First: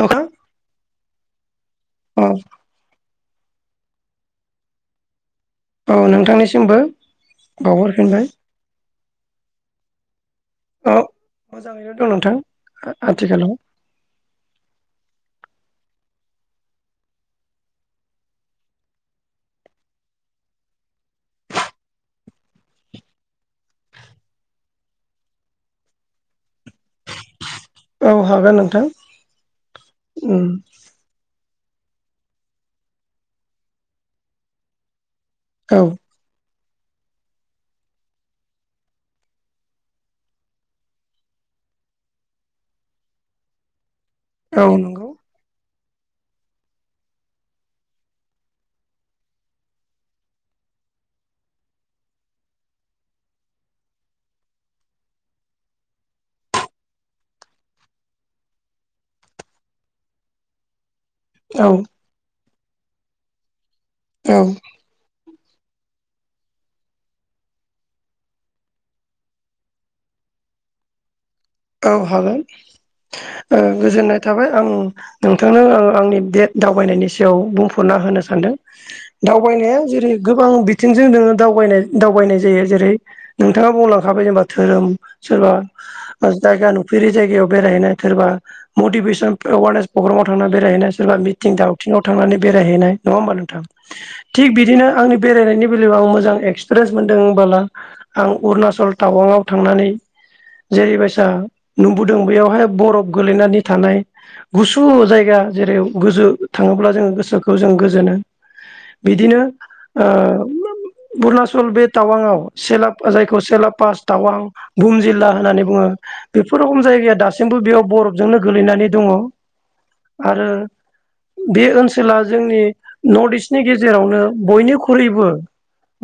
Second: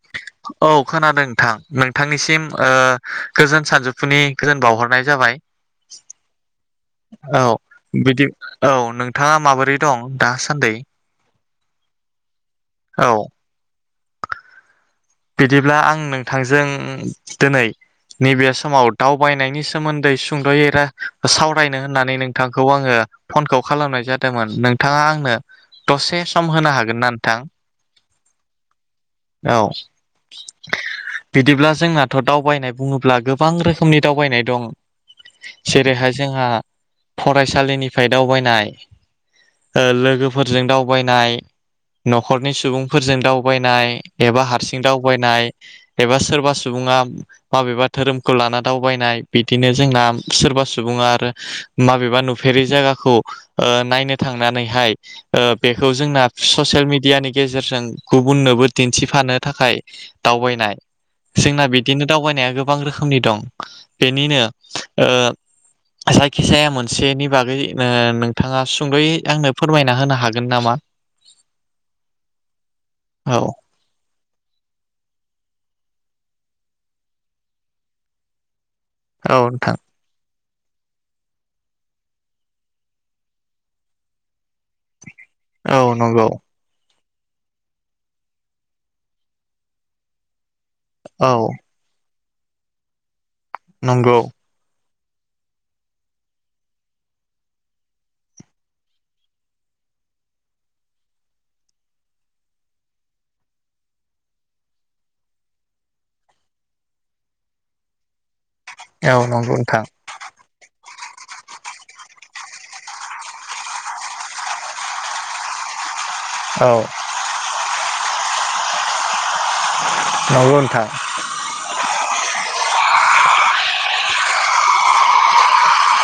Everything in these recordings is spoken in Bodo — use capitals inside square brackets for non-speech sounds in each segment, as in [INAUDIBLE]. नोंथां औ खोनादों नोंथां औ नोंथांनिसिम गोजोन सानजौफु नि गोजोन बावहरनाय जाबाय औ नोंथांनिसिमबो औ बिदि बावहरफिनबाय औ नोंथाङा माबोरै दं दासान्दै औ मोजाङैनो दं नोंथां औ आथिखालाव बिदिब्ला आं नोंथांजों दिनै नैबे समाव दावबायनायनि सोमोन्दै सुंद'यै रा सावरायनो होननानै नोंथांखौ आङो फनखौ खालामनाय जादोंमोन नोंथाङा आंनो दसे सम होनो हागोन ना नोंथां औ हागोन नोंथां औ उम बिदिब्ला जोंनाथ' दावबायनाय बुङोब्ला गोबां रोखोमनि दावबायनाय दं औ जेरैहाय जोंहा फरायसालिनिफ्राय दावबायनाय लोगोफोरजों दावबायनाय न'खरनि सुबुंफोरजों दावबायनाय एबा औ हारसिं सिं नंगौ दावबायनाय एबा सोरबा सुबुङा माबेबा धोरोमखौ लाना दावबायनाय बिदिनो जोंना सोरबा सुबुङा आरो माबेबा नुफेरि जायगाखौ नायनो थांनानैहाय बेखौ जोंना ससियेल मिडियानि गेजेरजों गुबुननोबो दिन्थिफानो थाखाय दावबायनाय जोंना औ बिदिनो दावबायनाया गोबां गोबां रोखोमनि दं औ बेनिनो जायखिजाया मोनसेनि बागै नोंथाङा सुंद'यै आंनो फोरमायना होनो हागोन नामा औ हागोन औ ओ गोजोननाय थाबाय आं नोंथांनो ओ आंनि बे दावबायनायनि सायाव बुंफुरना होनो सानदों औ नोंथां दावबायनाया जेरै गो गोबां बिथिंजों नोङो दावबायनाय-दावबायनाय जायो जेरै नोंथाङा बुंलांखाबाय जेनेबा धोरोम औ नंगौ सोरबा जा नुफेरै जायगायाव बेरायहैनाय सोरबा मतिभेसन एवारनेस प्रग्रामाव थांनानै बेरायहैनाय सोरबा औ मिथिं दावथिंआव थांनानै बेरायह हैनाय नङा होमबा नों थां नंगौ थिग बिदिनो आंनि बेरायनायनि बेलायाव आं मोजां एक्सपिरियेन्स मोनदों होनला आं अरुणाचल टावांआव थांनानै जेरै दा नुबोदों बेयावहाय बरफ गोलैनानै थानाय गुसु जायगा जेरै गोजौ थाङोब्ला जों गोसोखौ जों गोजोनो औ बिदिनो नंगौ नोंथां ओ अरुणाचल बे टावांआव जायखौ सेला पास टावां बहुम जिल्ला होननानै बुङो बेफोर औ रखम जायगाया दासिमबो बेयाव बरफ जोंनो गोलैनानै दङ आरो नंगौ नोंथां बे ओनसोल जेला जोंनि नर्थ इस्टनि गेजेरावनो बयनिख्रुइबो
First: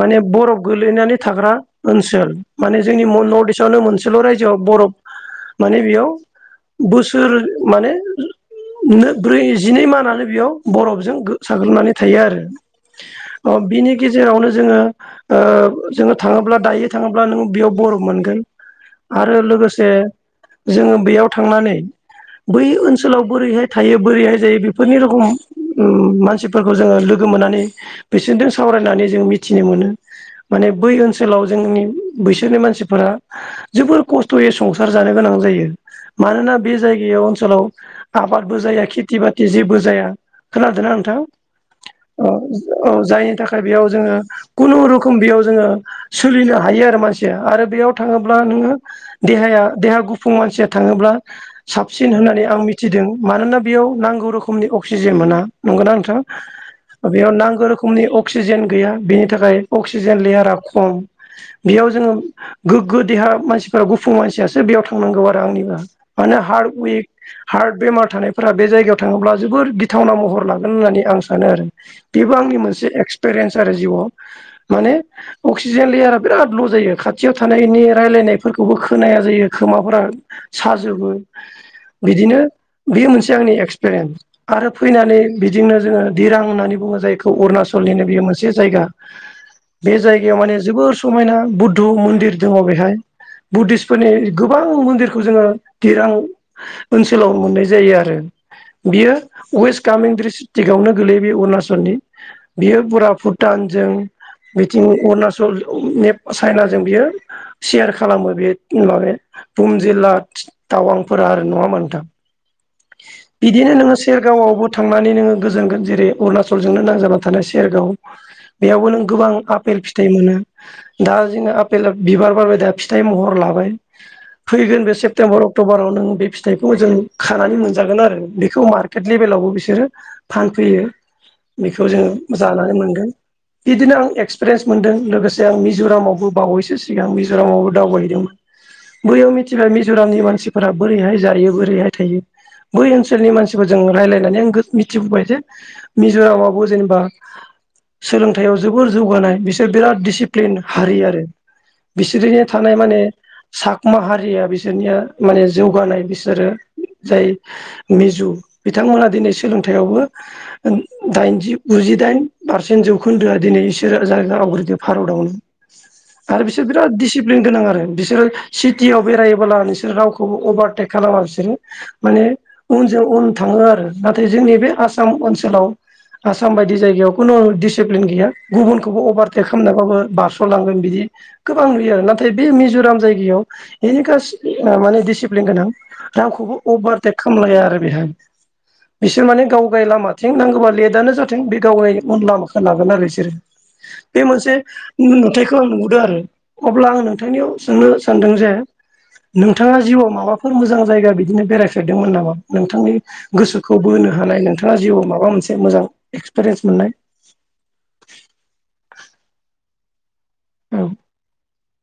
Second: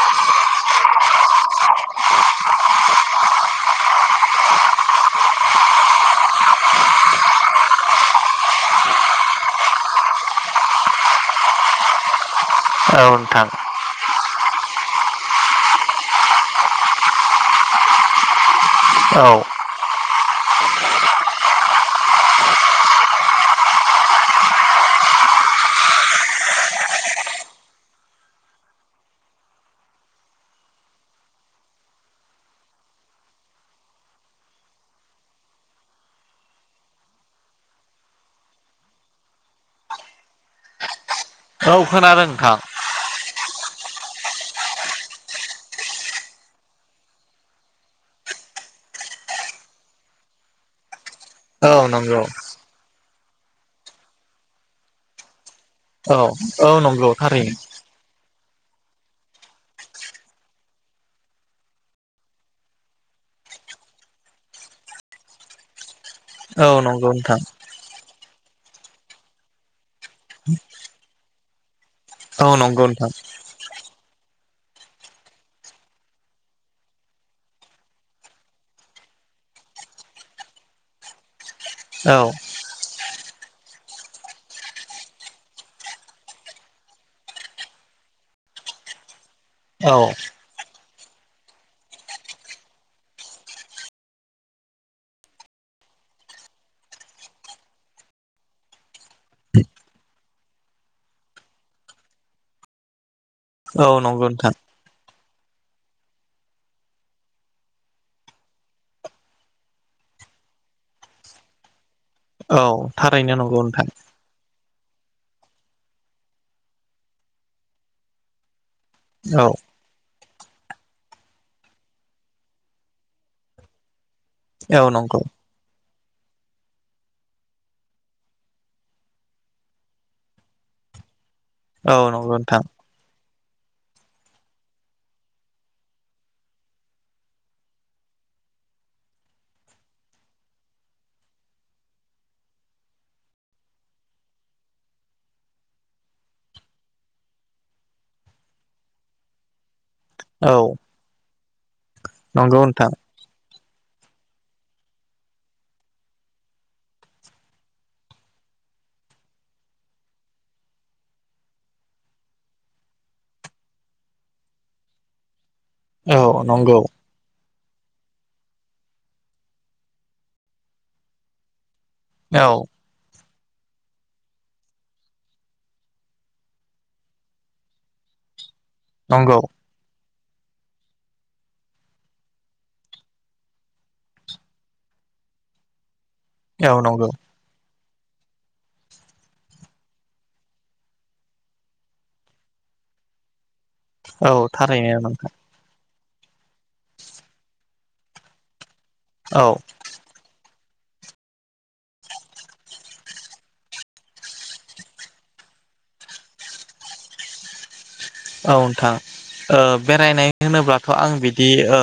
माने बरफ गोलैनानै थाग्रा ओनसोल माने जोंनि नर्थ इस्टआवनो मोनसेल रायजोआव बरफ माने बेयाव बोसोर माने नुनो ब्रै जिनै मानानो बेयाव बरफजों गो साग्लोबनानै थायो आरो औ नोथां जेरावनो जोङो ओ जोङो थाङोब्ला दायो थाङोब्ला नोङो बेयाव बरफ मोनगोन औ आरो लोगोसे जे जोङो बेयाव थांनानै बै ओनसोलाव बोरैहाय थायो बोरैहाय जायो बेफोरनि रोखम मानसिफोरखौ जोङो लोगो मोननानै बिसोरजों सावरायनानै जों मिथिनो मोनो माने बै ओनसोलाव जोंनि बैसोरनि मानसिफोरा जोबोर खस्थयै संसार जानो गोनां जायो मानोना बे जायगायाव ओनसोलाव आबादबो जाया खेथि बाथि जेबो जाया खोनादोंना नोंथां औ खोनादों औ नोंथां औ जायनि थाखाय बेयाव जोङो खुनुरोखोम बेयाव जोङो सोलिनो हायो आरो मानसिया आरो बेयाव थाङोब्ला नोङो देहाया देहा गुफुं मानसिया थाङोब्ला औ साबसिन नंगौ होननानै आं मिथिदों मानोना बेयाव नांगौ रोखोमनि अक्सिजेन मोना नंगौ ना औ नोंथां औ नंगौ बेयाव थारैनो नांगौ रोखोमनि अक्सिजेन गैया बेनि थाखाय अक्सिजेन लेयारा खम बेयाव जोङो गोग्गो देहा मानसिफ्रा गुफुं मानसियासो बेयाव थांनांगौ आरो आंनिबो माने औ हार्ट विक नंगौ नोंथां हार्ट बेमार थानायफोरा बे जायगायाव थाङोब्ला जोबोर गिथावना महर लागोन होननानै आं सानो आरो बेबो औ आंनि नंगौ मोनसे नोंथां एक्सपेरयेन्स आरो जिवाव माने अक्सिजेन लेयारा बिरात ल जायो खाथियाव थानायनि रायलायनाय बेबो खोनाया जायो खोमाफोरा साजोबो। औ बिदिनो बे मोनसे। आंनि एक्सपिरियेन्स आरो फैनानै बिदिनो जोङो दिरां होननानै बुङो जायखौ अरुणाचलनिनो बियो मोनसे जायगा। औ बे जायगायाव माने जोबोर स समायना बुद्ध मन्दिर दङ बेहाय। बुद्धिस्टफोरनि गोबां मन्दिरखौ जोङो तिरां ओनसोलाव मोननाय जायो आरो बियो वेस्ट कामिंग्रि डिस्ट्रिकआवनो गोलैयो बेयो अरुणाचलनि बियो फुट औ भुटानजों नंगौ नोंथां बिथिं अुणचल। [UNINTELLIGIBLE] चाइनाजों बियो सेयार खालामो। बे माने भम जिल्ला टावांफोरा आरो नङा होनबा नोंथां? औ थारैनो नंगौ बिदिनो नोंथां। नोङो सेरगावआवबो थांनानै नोङो गोजोन जेरै अरुणाचलजोंनो नांजाबना थानाय सेरगाव। बेयावबो नों गोबां औ आफेल फिथाइ मोनो। दा जोङो आफेला बिबार बारबाय दा फिथाइ महर लाबाय। औ फैगोन बे नंगौ सेपतेम्बर अक्ट'बरत नों बे फिथाइखौ जों खानानै मोनजागोन आरो बेखौ मार्केट लेभेलावबो बिसोरो फानफैयो। बेखौ औ नंगौ जोङो नोंथां जानानै मोनगोन। बिदिनो आं एक्सपिरियेन्स मोनदों लोगोसे आं मिज'रामावबो बावैसो सिगां मिज'रामावबो दावबाय हैदोंमोन। बैयाव मिथिबाय मिज'रामनि मानसिफोरा बोरैहाय जायो बोरैहाय थायो बै ओनसोलनि मानसिफोरजों रायलायनानै आं मिथिबोबाय जे मिज'रामावबो जेनेबा सोलोंथायाव जोबोर जौगानाय बिसोर बिराद औ दिसिप्लिन हारि आरो। बिसोरजायना नंगौ थानाय नोंथां माने साकमा हारिया बिसोरनिया माने जौगानाय बिसोरो जाय मिजु बिथांमोना दिनै सोलोंथायावबो दाइनजि गुजिदाइन पारसेन्ट जौखोन्दोआ दिनै इसोरो जाया आवग्रिदो भारतआवनो। औ आरो बिसोर नंगौ बिराद दिसिप्लिन गोनां आर बिस बिसोरो सिटियाव बेरायोबोब्ला नोंसोर रावखौबो अभारटेक खालामा बिसोरो माने औ उनजों उन थाङो आरो नाथाय जोंनि बे आसाम ओनसोलाव आसाम बायदि जायगायाव खुनु डिसिप्लिन गैया। गुबुनखौबो नंगौ अभारटेक खालामनाबाबो बास स'लांगोन बिदि गोबां नुयो आरो नाथाय बे मिज'राम जायगायाव एनि कासट ओ माने डिसिप्लिन गोनां। रावखौबो औ नंगौ अभारटेक खालामलाया आरो बेहाय बिसोर माने गावगाय लामाथिं नांगोबा लेटानो जाथों बे गावाय उन लामाखौ लागोन आरो बिसोरो। बे औ मोनसे थारैनो नोंथां नुथायखौ आं नुबो गोन अब्ला आं नोंथांनियाव सोंनो सानदों जे औ नोंथाङा जिउआव मावबाफ बफोर मोजां जायगा बिदिनो बेरायफेरदोंमोन नामा नोंथांनि गोसोखौ बोनो हानाय नोंथाङा जिउआव माबा मोनसे मोजां एक्सपिरियेन्स मोननाय। औ नोंथां ओ बेरायनाय औ होनोब्लाथ' आं बिदि ओ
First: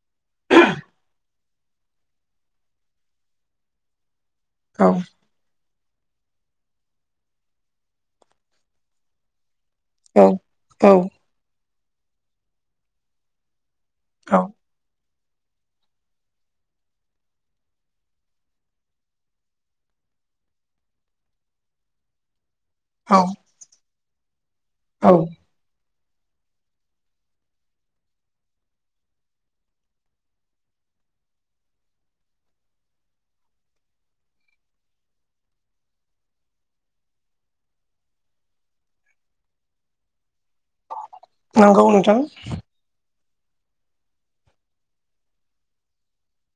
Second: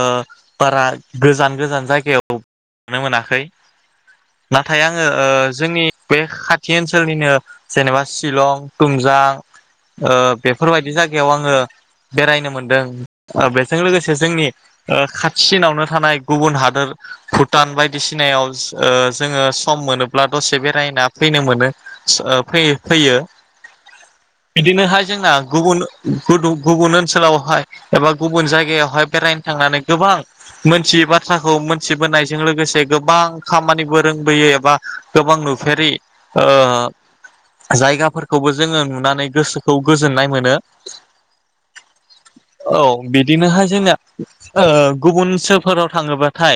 बारा गोजान गोजान जायगायाव नुनो मोनाखै। नाथाय औ आङो ओ जोंनि बे खाथि ओनसोलनिनो जेनेबा शिलं तुमजां ओ औ बेफोरबायदि जायग ङो बेरायनो मोनदों आरो बे जों लोगोसे औ जोंनि ओ खा चिनावनो थानाय गुबुन हादोर भुटान बायदिसिनायाव ओ जोङो सम मोनोब्ला दसे बेरायना फैनो मोनो ओ फैयो फैयो। औ बिदिनोहाय औ जोंना गुबुन गदु गुबुन ओनसोलावहाय एबा गुबुन जायगायावहाय बेरायनो थांनानै गोबां मोनथियै बाथ्राखौ मोनथिबोनायजों लोगोसे गोबां खामानिबो रोंबोयो एबा गोबां नुफेरि ओ जायगाफोरखौबो जोङो नुनानै गोसोखौ गोजोननाय मोनो। नोंगौ नोंथां। औ बिदिनोहाय जोंना ओ गुबुन सोफोराव थाङोबाथाय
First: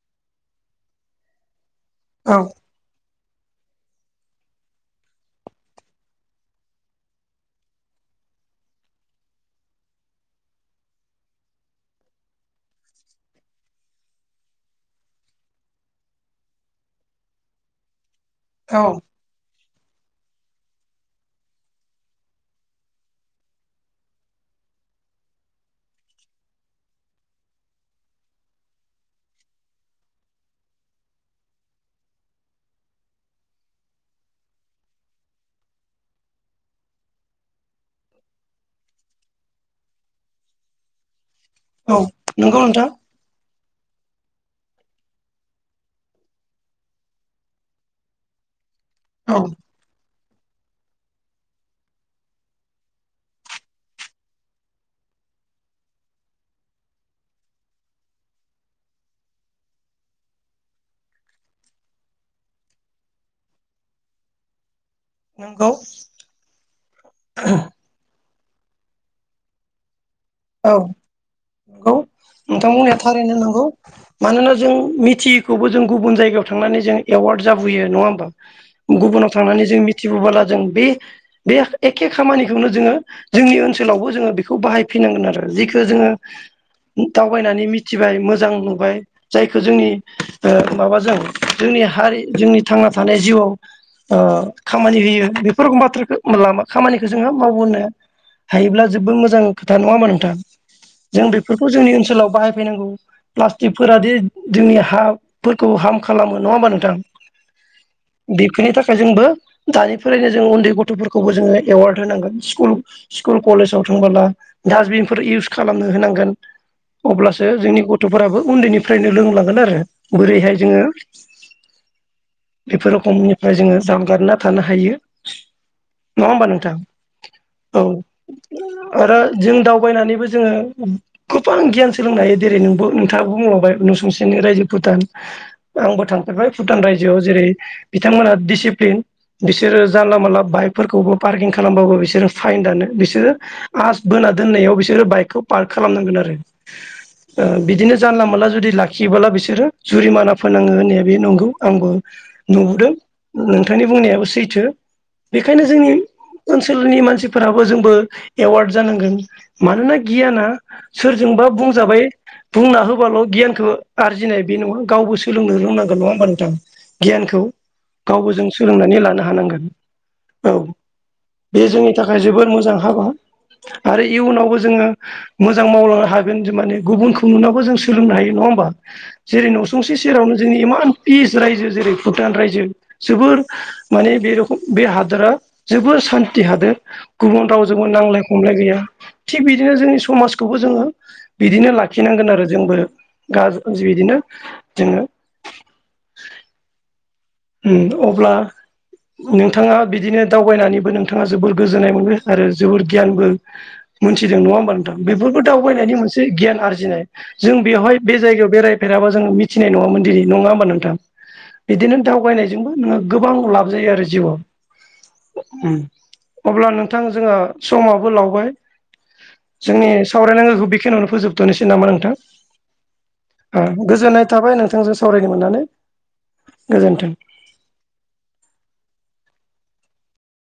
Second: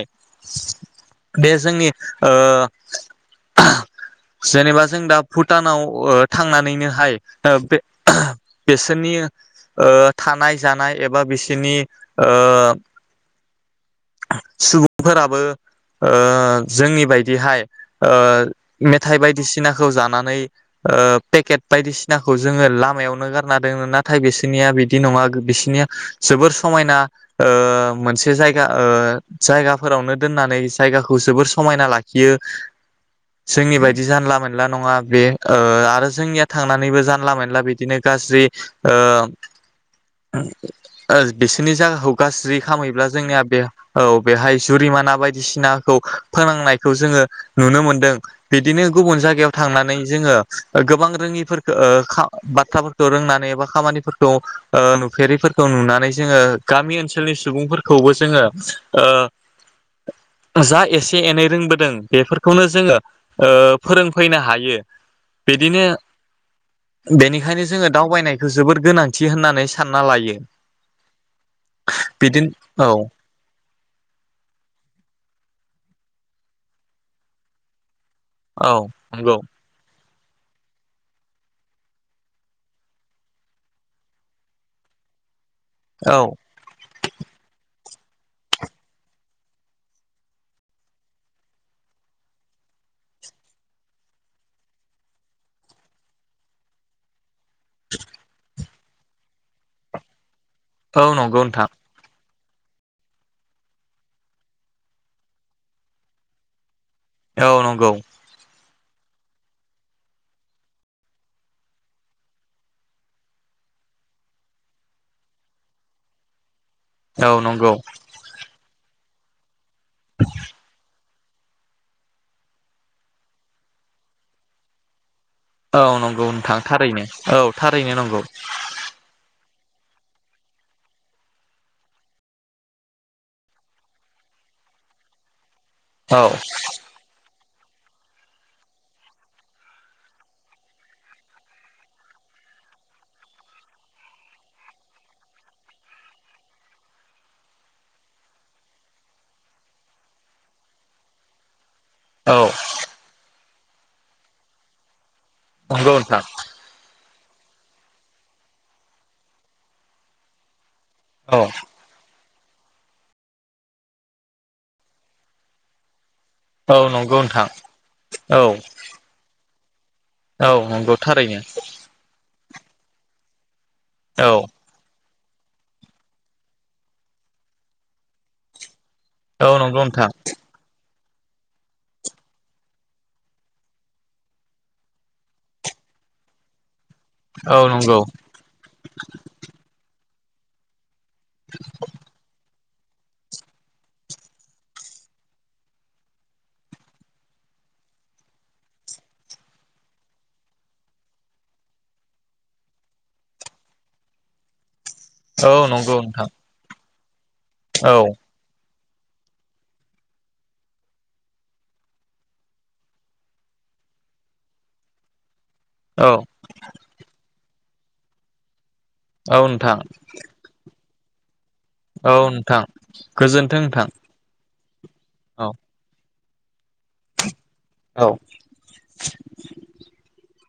बे जोंनि ओ औ जेनेबा जों दा भुटानाव ओ थांनानैनोहाय ओ बे बिसोरनि ओ थानाय जानाय एबा बिसिनि ओ सुबुंफोराबो ओ जोंनि बायदिहाय ओ औ मेथाइ बायदिसि सिनाखौ जानानै ओ पेकेट बायदिसिनाखौ जोङो लामायावनो गाद ना दोनो नाथाय बिसिनिया बिदि नङा गो बिसिनिया जोबोर समायना ओ मोनसे जाया ओ जायगाफोरावनो दोननानै जायगाखौ जोबोर समायना लाखियो जोंनि बायदि जानला मोनला नङा बे ओ आरो जोंनिया थांनानैबो जानला मोनला बिदिनो गाज्रि ओ ओ बिसोरनि औ जागाखौ गाज्रि नंगौ नोंथां खामहैब्ला जोंनिया बे औ बेहाय जुरिमाना बायदिसिनाखौ फोनांनायखौ जोङो नुनो मोनदों बि दिनो गुबुन औ जायगायाव थांनानै जोङो गोबां रोङिफोरखो ओ खा बाथाफोर खौ रोंनानै एबा खामानिफोरखौ ओ नुफेरिफोरखौ नुनानै जोङो गामि ओनसोलनि सुबुंफोरखौबो जोङो ओ जा एसे एनै रोंबोदों बेफोरखौनो जोङो ओ फोरोंफैनो हायो। नंगौ बिदिनो बेनिखायनो दावबायनायखौ जोबोर गोनांथि होननानै सानना लायो। औ नोंगौ बिदिनो नोंथां औ बुंनाया थारैनो नांगौ मानोना जों मिथि खौबो जों गुबुन जायगायाव थांनानै जों एवार्ड जाबोयो नङा होम बा औ गुबुनाव नंगौ थांनानै जों मि थि बोला जों बे बे एखे खामानिखौनो जोङो जोंनि ओनसोलावबो जोङो बेखौ बाहाय फैनांगोन आरो जिखो जोङो औ दावबायनानै मि थिबाय मोजां नुबाय जायखौ जोंनि ओ माबाजों जोंनि हारि जोंनि थांना थानाय जिउआव ओ खामानि होयो बेफोर बाथ्राखो लाना खामानिखो जोङो मावबोनो थायोब्ला जोबोद मोजां खोथा नङा होमबा नोंथां औ जों नंगौ नोंथां बेफोरखौ जोंनि ओनसोलाव बाहाय फैनांगौ प्लास्टिकफोरा दे जोंनि हाफोरखौ हार्म खालामो नङा होमबा नोंथां औ नंगौ बेनि थाखाय जोंबो दानिफ्रायनो जों उन्दै गथ'फोरखौबो जोङो एवार्ड होनांगोन स्कुल स्कुल कलेजाव थांबोला डासबिनफोर इउस खालामनो होनांगोन औ अब्लासो नंगौ जोंनि गथ'फोराबो उन्दैनि फ्रायनो लोंलांगोन आरो बोरैहाय जोङो बेफोर र'खोमनिफ्राय जोङो जानगारना थानो हायो औ नंगौ नङा होमबा नोंथां थारैनो औ थारैनो नंगौ आरो जों दावबायनानैबो जोङो गोबां गियान सोलोंनो हायो जेरै नोंबो नोंथाङो बुंलांबाय न' सुंसेरिनि रायजो भुटान आंबो औ थांफेरबाय भुटान रायजोआव जेरै बिथांमोनहा दिसिप्लिन बिसोरो जानला मोनला बाइकफोरखौबो पार्किं खालामबाबो बिसोरो फाइन दानो बिसोरो मास बोना दोननायाव बिसोरो बाइकखौ पार्क खालामनांगोन आरो ओ बिदिनो जानला मोनानला जुदि लाखियोबोला बिसोरो जुरिमाना फोनाङो होननाया बे नंगौ आंबो औ नुबोदों नोंथांनि बुंनायाबो सैथो बेखायनो जोंनि नंगौ नोंथां ओनसोलनि मानसि फोराबो जोंबो एवार्ड जानांगोन मानोना गियाना औ सोरजोंबा बुंजाबाय बुंना होबाल' गियानखौ आरजिनाय बे नङा गावबो सोलोंनो रोंनांगोन नङ होमबा नों थां औ नंगौ गियानखौ नोंथां गावबो औ जों सोलोंनानै लानो हानांगोन औ नंगौ थारैनो बे जोंनि थाखाय जोबोद मोज जां हागौ आरो औ इयुनावबो जोङो मोजां मावलांनो हागोन माने गुबुनखौ नुनांबो जों सोलोंनो हायो नङा होमबा औ जेरै नंगौ न'सुंसे नोंथां सेरावनो जोंनि इमान पिस रायजो जेरै भुटान रायजो जोबोर माने बे रख बे हादोरा जोबोर सान्थि हादोर गुबुन औ रावजोंबो नंगौ नांज्लाय गैया थि बिदिनो जोंनि समाजखौबो जोङो बिदिनो लाखिनांगोन आरो जोंबो गा बिदिनो जोङो उम अब्ला नोंथाङा बिदिनो दावबायनानैबो नोंथाङा जोबोर गोजोननाय मोनो आरो जोबोर गियानबो मोनथिदों नङा होमबा नो थां बेफोरबो औ दावबायनायनि नंगौ मोनसे नोंथां गियान आरजिनाय जों औ बेवहाय बे जायगायाव बेरायझ फेराबो जोङो मिथिनाय नङामोन दिनै नङा होमबा नोंथां बिदिनो दावबायनायजोंबो नोङो गोबां लाब जायो आरो जिउआव। अ उम औ अब्ला नोंथां जोङो। समाबो लावबाय। औ नोंथां जोंनि सावरायनांगौखो बेखिनियावनो थनिसै नामा नोंथां गोजोन्थों नोंथां गोजोननाय थाबाय नों [INAUDIBLE] सावरायनो औ मोननानै। गोजोन्थों। औ